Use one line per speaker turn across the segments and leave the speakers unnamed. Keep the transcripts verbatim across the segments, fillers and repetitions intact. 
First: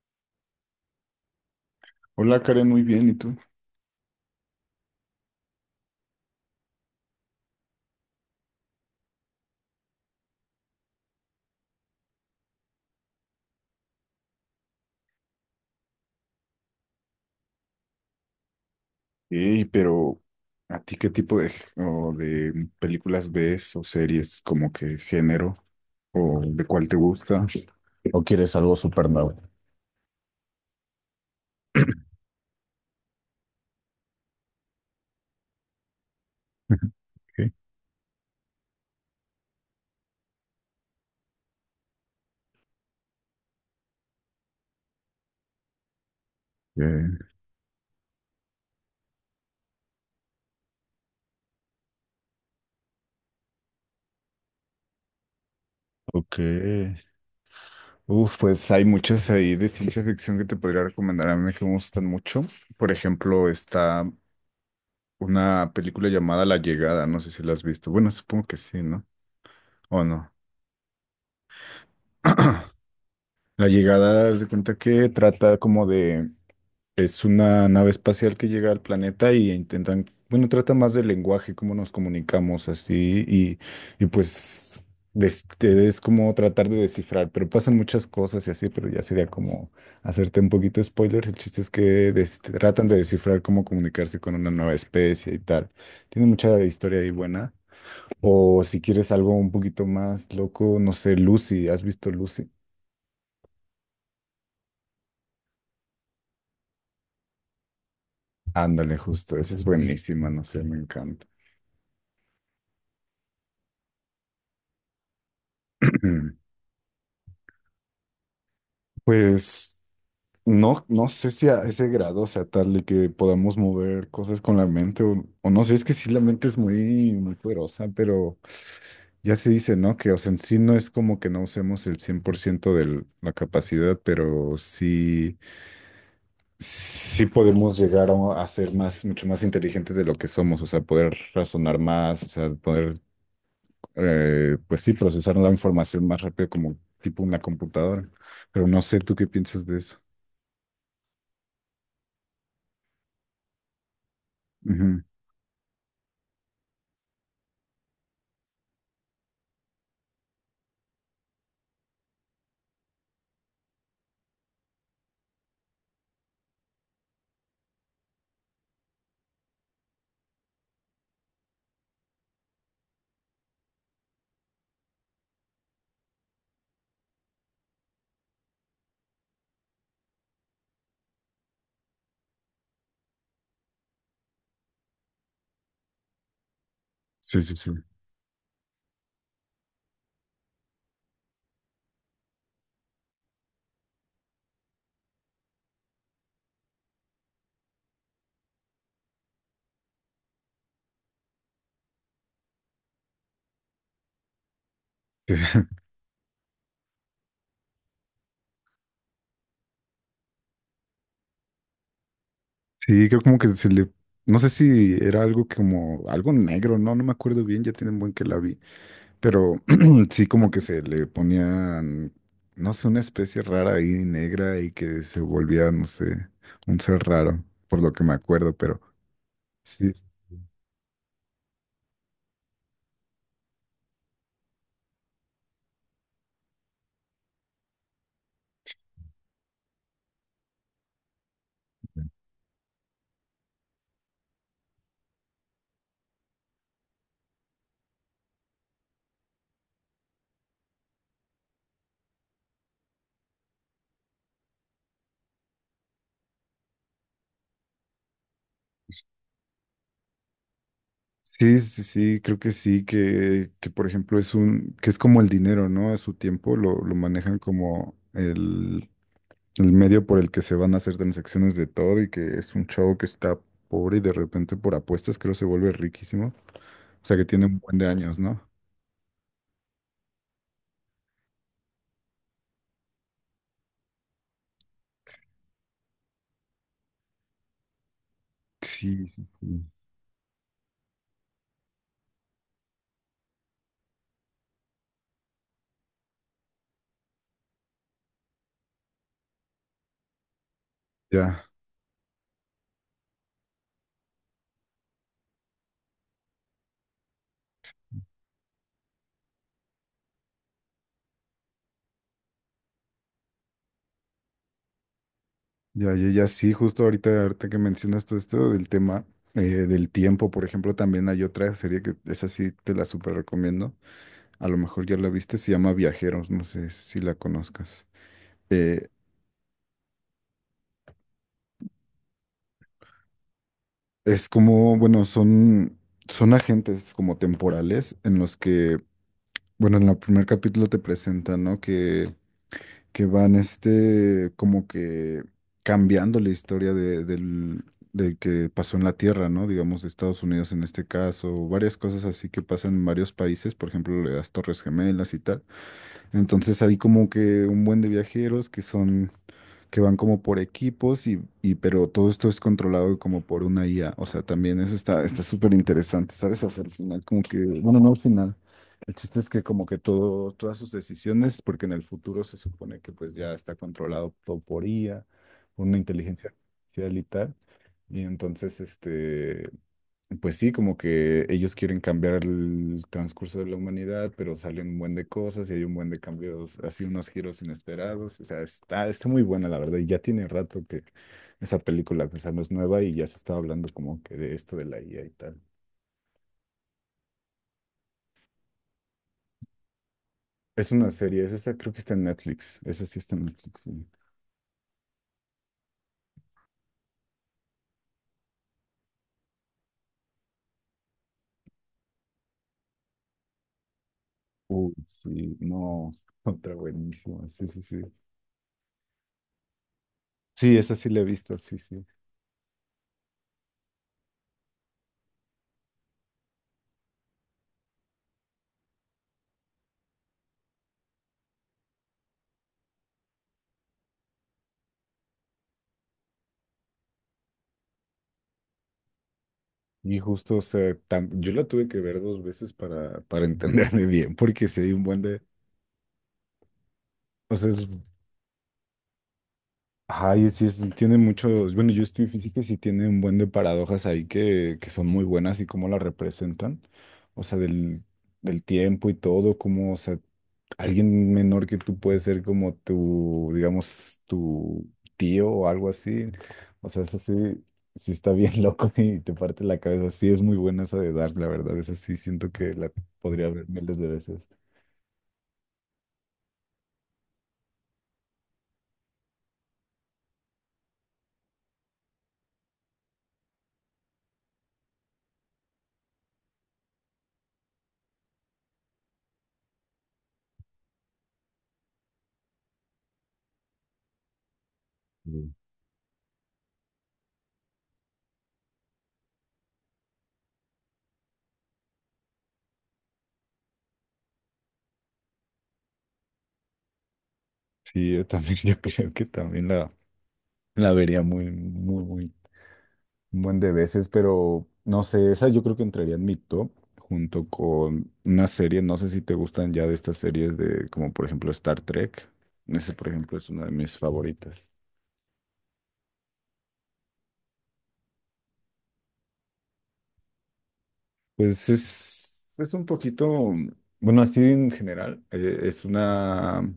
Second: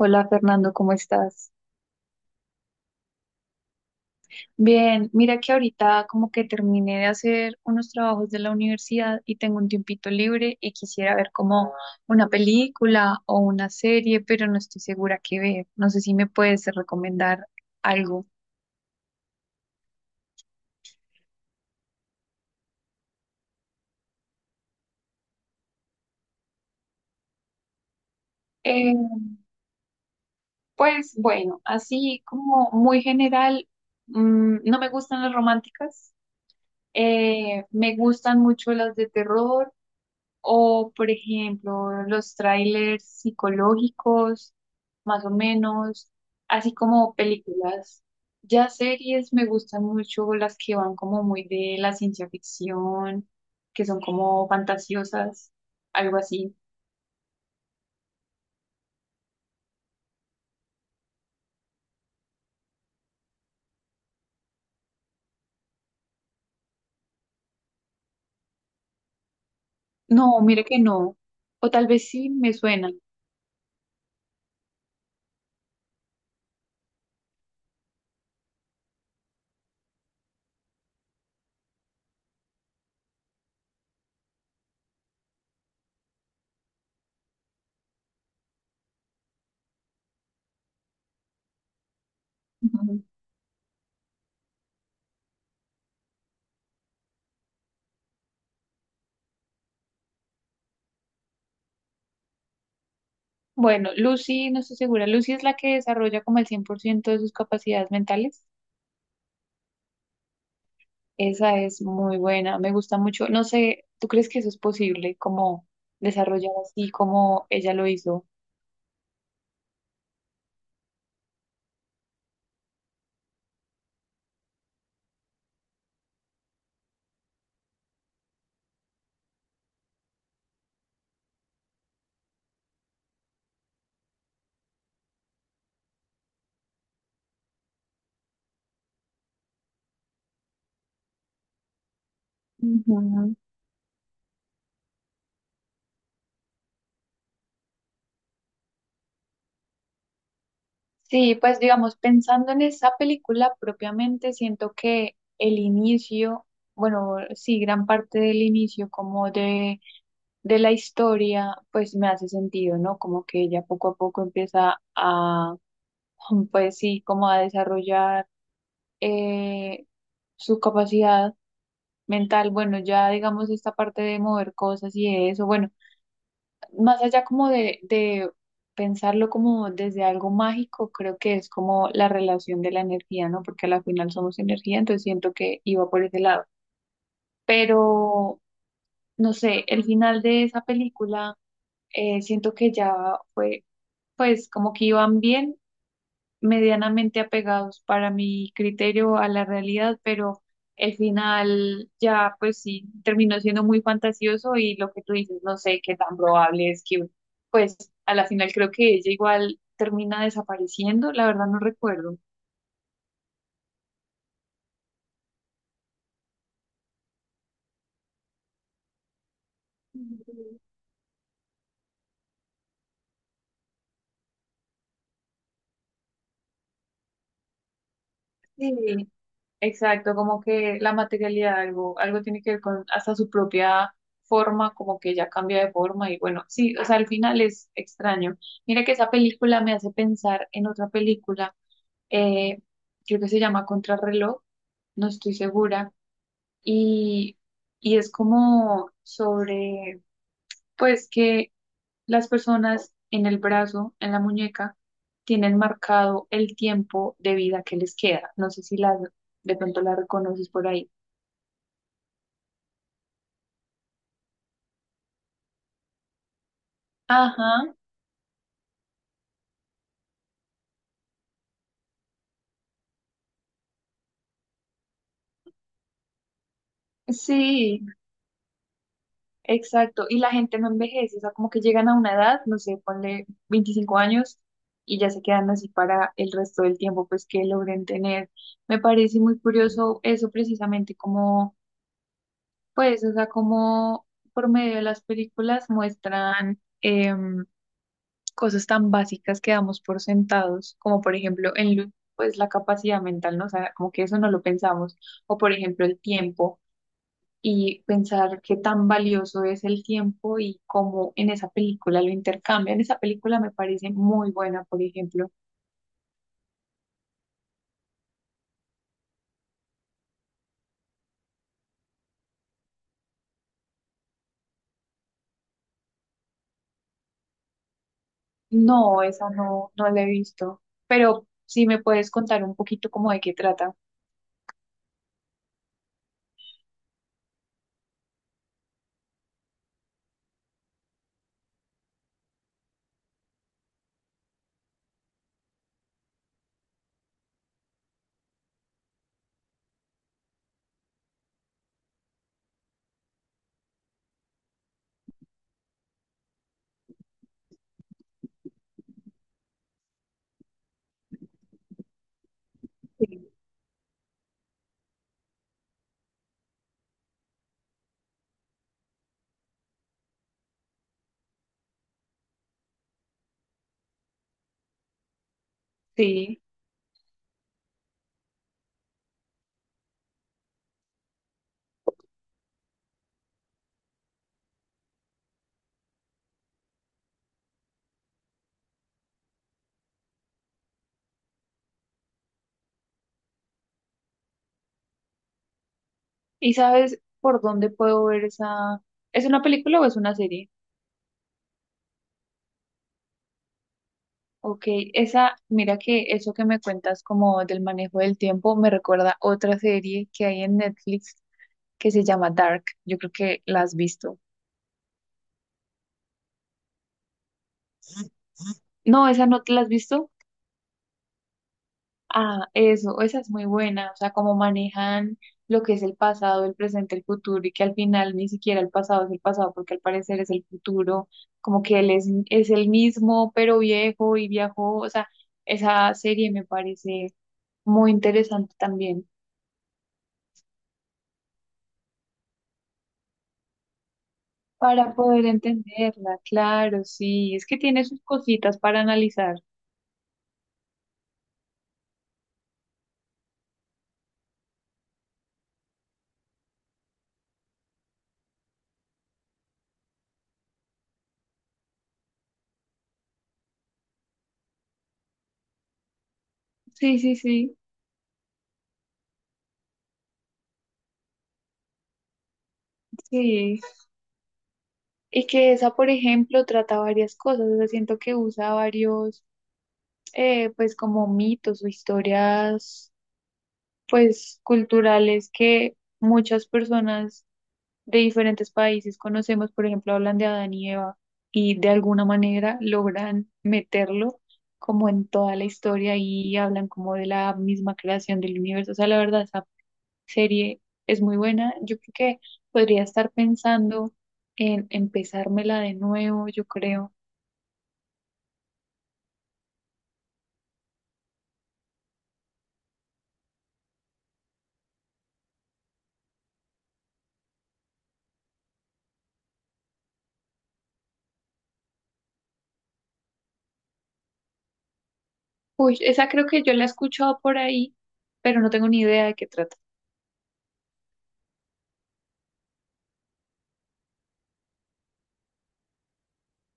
Hola Fernando, ¿cómo estás?
Hola Karen, muy bien, ¿y tú?
Bien, mira que ahorita como que terminé de hacer unos trabajos de la universidad y tengo un tiempito libre y quisiera ver como una película o una serie, pero no estoy segura qué ver. No sé si me puedes recomendar algo.
Sí, pero ¿a ti qué tipo de, g- o de películas ves o series, como que género o de cuál te gusta? ¿O quieres algo
Eh,
súper nuevo?
pues bueno, así como muy general, mm, no me gustan las románticas,
¿Qué?
eh, me gustan mucho las de terror. O, por ejemplo, los trailers psicológicos, más o menos, así como
Eh,
películas. Ya series me gustan mucho las que van como muy de la ciencia ficción, que son como fantasiosas, algo
ok.
así.
Uf, pues hay muchas ahí de ciencia ficción que te podría recomendar. A mí que me gustan mucho. Por ejemplo, está una película llamada La Llegada. No sé si la has visto. Bueno, supongo que sí, ¿no? ¿O
No,
no?
mire que no. O tal vez sí me suena.
La Llegada, haz de cuenta que trata como de. Es una nave espacial que llega al planeta y intentan, bueno, trata más del lenguaje, cómo nos comunicamos así y, y pues des- te- es como tratar de descifrar, pero pasan muchas cosas y así, pero ya sería como hacerte un poquito de spoilers. El chiste es que des- tratan de
Ujú.
descifrar cómo comunicarse con una nueva especie y tal. Tiene mucha historia ahí buena. O si quieres algo un poquito más loco, no sé, Lucy, ¿has visto Lucy?
Bueno, Lucy, no estoy segura. Lucy es la que desarrolla como el cien por ciento de sus capacidades mentales.
Ándale, justo, esa es buenísima, no sé, me encanta.
Esa es muy buena, me gusta mucho. No sé, ¿tú crees que eso es posible, como desarrollar así como ella lo hizo?
Pues... No, no sé si a ese grado, o sea, tal de que podamos mover cosas con la mente o, o no sé, es que sí la mente es muy, muy poderosa, pero ya se dice, ¿no? Que, o sea, en sí no es como que no usemos el cien por ciento de la capacidad, pero sí, sí podemos llegar a, a ser más, mucho más inteligentes de lo que somos, o sea, poder razonar más, o sea, poder,
Ujú.
eh, pues sí, procesar la información más rápido como tipo una computadora, pero no sé, ¿tú qué piensas de eso?
Sí, pues digamos, pensando en esa película propiamente, siento
Ujú.
que el inicio, bueno, sí, gran parte del inicio como de, de la historia, pues me hace sentido, ¿no? Como que ella poco a poco empieza a, pues sí, como a desarrollar eh, su capacidad mental. Bueno, ya digamos esta parte de mover cosas y de eso, bueno, más allá como de, de pensarlo como desde algo mágico, creo que es como la relación de la energía, ¿no? Porque a la final somos energía, entonces siento que iba por ese lado.
Sí, sí, sí.
Pero, no sé, el final de esa película, eh, siento que ya fue, pues como que iban bien medianamente apegados para mi criterio a la realidad, pero el final ya pues sí terminó siendo muy fantasioso y lo que tú dices, no sé qué tan probable es que pues a la final creo que ella igual termina desapareciendo, la verdad no recuerdo.
Sí, creo como que se le, no sé si era algo que como, algo negro, no, no me acuerdo bien, ya tienen buen que la vi, pero sí como que se le ponían, no sé, una especie rara ahí negra y que se volvía, no sé, un ser raro, por lo que me acuerdo, pero
Sí,
sí,
exacto, como que la materialidad algo, algo tiene que ver con hasta su propia forma, como que ya cambia de forma y bueno, sí, o sea, al final es extraño. Mira que esa película me hace pensar en otra película eh, creo que se llama Contrarreloj, no estoy segura, y, y es como sobre, pues que las personas en el brazo, en la muñeca, tienen marcado el tiempo de vida que les queda. No sé si la, de pronto la reconoces por ahí.
sí, sí, sí, creo que sí, que, que por ejemplo es un, que es como el dinero, ¿no? A su tiempo lo, lo manejan
Ajá,
como el, el medio por el que se van a hacer transacciones de todo y que es un chavo que está pobre y de repente por apuestas creo se vuelve riquísimo. O sea que tiene un buen
sí.
de años, ¿no?
Exacto, y la gente no envejece, o sea, como que llegan a una edad, no sé, ponle veinticinco años y ya se quedan así para el resto del tiempo, pues que logren tener. Me
Sí,
parece
sí,
muy
sí.
curioso eso precisamente, como, pues, o sea, como por medio de las películas muestran em, cosas tan básicas que damos por sentados, como por
Ya,
ejemplo en Lu- pues la capacidad mental, ¿no? O sea, como que eso no lo pensamos, o por ejemplo el tiempo y pensar qué tan valioso es el tiempo y cómo en esa película lo intercambian. Esa película me parece muy buena, por ejemplo.
ya, ya, ya sí, justo ahorita, ahorita que mencionas todo esto del tema eh, del tiempo, por ejemplo, también hay otra serie que esa sí te la súper recomiendo. A lo mejor ya la viste, se llama Viajeros, no sé si la conozcas. Eh,
No, esa no, no la he visto, pero sí me puedes contar un poquito como de qué trata.
es como, bueno, son, son agentes como temporales en los que. Bueno, en el primer capítulo te presentan, ¿no? Que, que van este, como que cambiando la historia de, del, del que pasó en la Tierra, ¿no? Digamos, de Estados Unidos en este caso, varias cosas así que pasan en varios países, por ejemplo, las Torres Gemelas y tal. Entonces hay como que un buen de viajeros que son que van como por equipos y, y pero todo esto es controlado como
Sí.
por una I A. O sea, también eso está está súper interesante, ¿sabes? Hasta el final, como que, bueno, no al final. El chiste es que como que todo, todas sus decisiones, porque en el futuro se supone que pues ya está controlado todo por I A, una inteligencia
Sí.
artificial y tal. Y entonces, este, pues sí, como que ellos quieren cambiar el transcurso de la humanidad, pero salen un buen de cosas y hay un buen de cambios, así unos giros inesperados. O sea, está, está muy buena, la verdad. Y ya tiene rato que esa película, pues, no es nueva y ya se estaba hablando como que de esto de la I A y tal.
¿Y sabes por dónde puedo ver esa? ¿Es una película o es una serie?
Es una serie, es esa, creo que está en Netflix. Esa sí está en Netflix, sí.
Ok, esa, mira que eso que me cuentas como del manejo del tiempo me recuerda otra serie que hay en Netflix que se llama Dark. Yo creo que la has visto.
Uy, sí, no, otra buenísima. Sí, sí, sí.
No, esa no te la has visto.
Sí, esa sí la he visto, sí, sí.
Ah, eso, esa es muy buena. O sea, cómo manejan lo que es el pasado, el presente, el futuro, y que al final ni siquiera el pasado es el pasado, porque al parecer es el futuro, como que él es, es el mismo, pero viejo y viajó. O sea, esa serie me parece muy interesante también
Y justo, o sea, tam- yo la tuve que ver dos veces para, para entenderme bien, porque sí hay un
para
buen de,
poder entenderla. Claro, sí,
o
es
sea,
que
es,
tiene sus cositas para analizar.
ay, sí, es- tiene muchos, bueno, yo estoy en física y sí tiene un buen de paradojas ahí que, que son muy buenas y cómo la representan, o sea, del, del tiempo y todo, cómo, o sea, alguien menor que tú puede ser como tu, digamos, tu tío o algo así. O sea, eso
Sí,
sí,
sí, sí,
sí está bien loco y te parte la cabeza. Sí, es muy buena esa de Dark, la verdad. Esa sí siento que la podría ver
sí.
miles de veces.
Y que esa, por ejemplo, trata varias cosas. O sea, siento que usa varios eh, pues como mitos o historias pues culturales que muchas personas de diferentes países conocemos, por ejemplo, hablan de Adán y Eva y de alguna manera logran meterlo como en
Mm.
toda la historia y hablan como de la misma creación del universo. O sea, la verdad, esa serie es muy buena. Yo creo que podría estar pensando en empezármela de nuevo, yo creo.
Sí, yo también, yo creo que también la, la vería muy, muy, muy. Un buen de veces, pero no sé, esa yo creo que entraría en mi top junto con una serie, no sé si te gustan ya de estas series de, como por ejemplo Star Trek. Ese, por ejemplo, es una de mis favoritas.
Uy, esa creo que yo la he escuchado por ahí, pero no tengo ni idea de qué trata.
Pues es, es un poquito, bueno, así en general, eh, es una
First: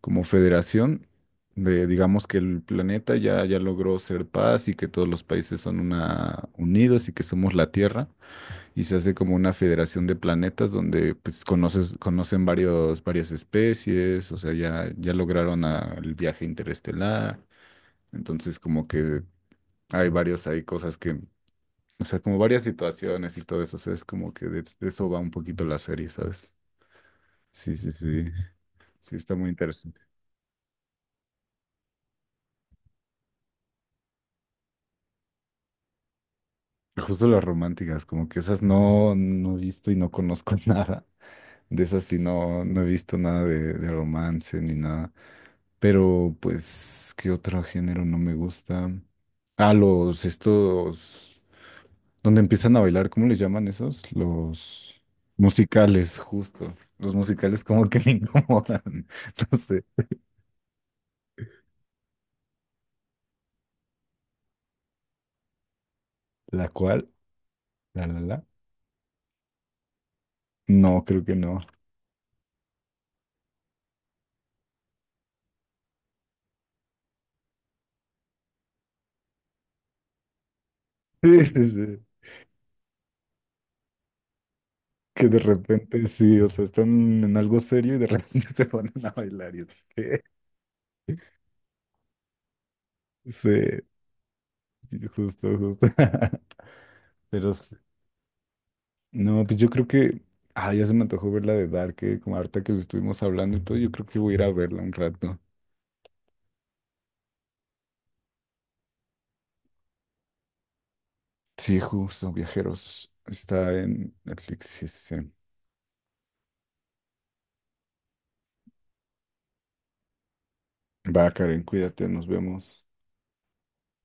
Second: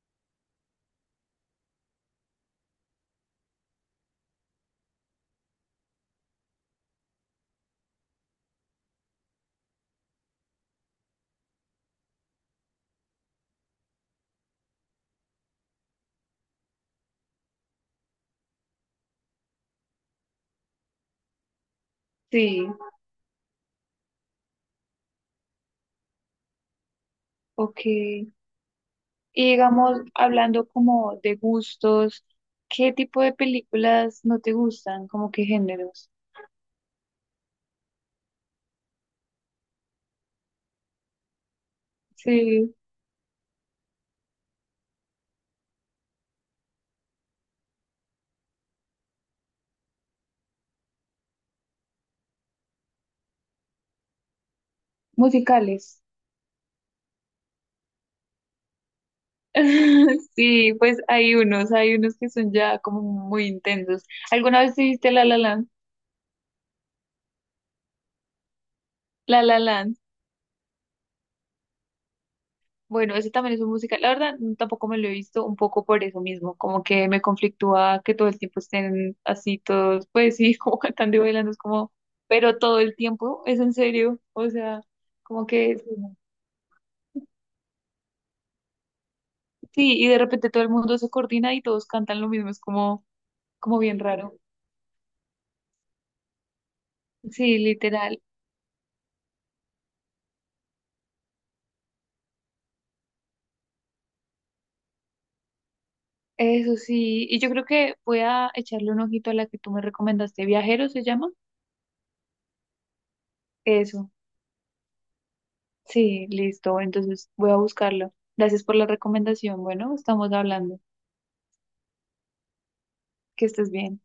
como federación de, digamos que el planeta ya, ya logró ser paz y que todos los países son una, unidos y que somos la Tierra. Y se hace como una federación de planetas donde pues conoces, conocen varios, varias especies, o sea, ya, ya lograron a- el viaje interestelar, entonces como que hay varios, hay cosas que, o sea, como varias
Sí,
situaciones y todo eso, o sea, es como que de, de eso va un poquito la serie, ¿sabes? Sí,
ok.
sí, sí,
Y
sí, está muy
digamos,
interesante.
hablando como de gustos, ¿qué tipo de películas no te gustan? ¿Como qué géneros?
Justo las románticas, como que esas no, no he visto y no conozco nada. De esas sí no,
Sí,
no he visto nada de, de romance ni nada. Pero, pues, ¿qué otro género no me gusta? Ah, los estos, donde empiezan a bailar, ¿cómo les llaman esos? Los
musicales.
musicales, justo. Los musicales como que me incomodan. No sé.
Sí, pues hay unos, hay unos que son ya como muy intensos. ¿Alguna vez te viste La La Land?
¿La cual? ¿La, la, la?
La La Land.
No, creo que no.
Bueno, ese también es un musical. La verdad, tampoco me lo he visto un poco por eso mismo, como que me conflictúa que todo el tiempo estén así todos, pues sí, como cantando y
Sí,
bailando, es
sí,
como,
sí.
pero todo el tiempo, es en serio, o sea,
Que de
como que
repente sí, o sea, están en algo serio y de repente se ponen a bailar y es
sí, y de
que...
repente todo el mundo se coordina y todos cantan lo mismo, es como,
Sí,
como bien raro.
justo, justo. Pero
Sí,
sí.
literal,
No, pues yo creo que. Ah, ya se me antojó ver la de Dark, eh, como ahorita que lo estuvimos hablando y todo. Yo creo que voy a ir a verla un rato.
eso sí, y yo creo que voy a echarle un ojito a la que tú me recomendaste, Viajero se llama,
Sí, justo, viajeros. Está
eso.
en Netflix. Sí, sí, sí.
Sí, listo. Entonces voy a buscarlo. Gracias por la recomendación. Bueno, estamos hablando.
Va, Karen, cuídate, nos vemos.
Que estés bien.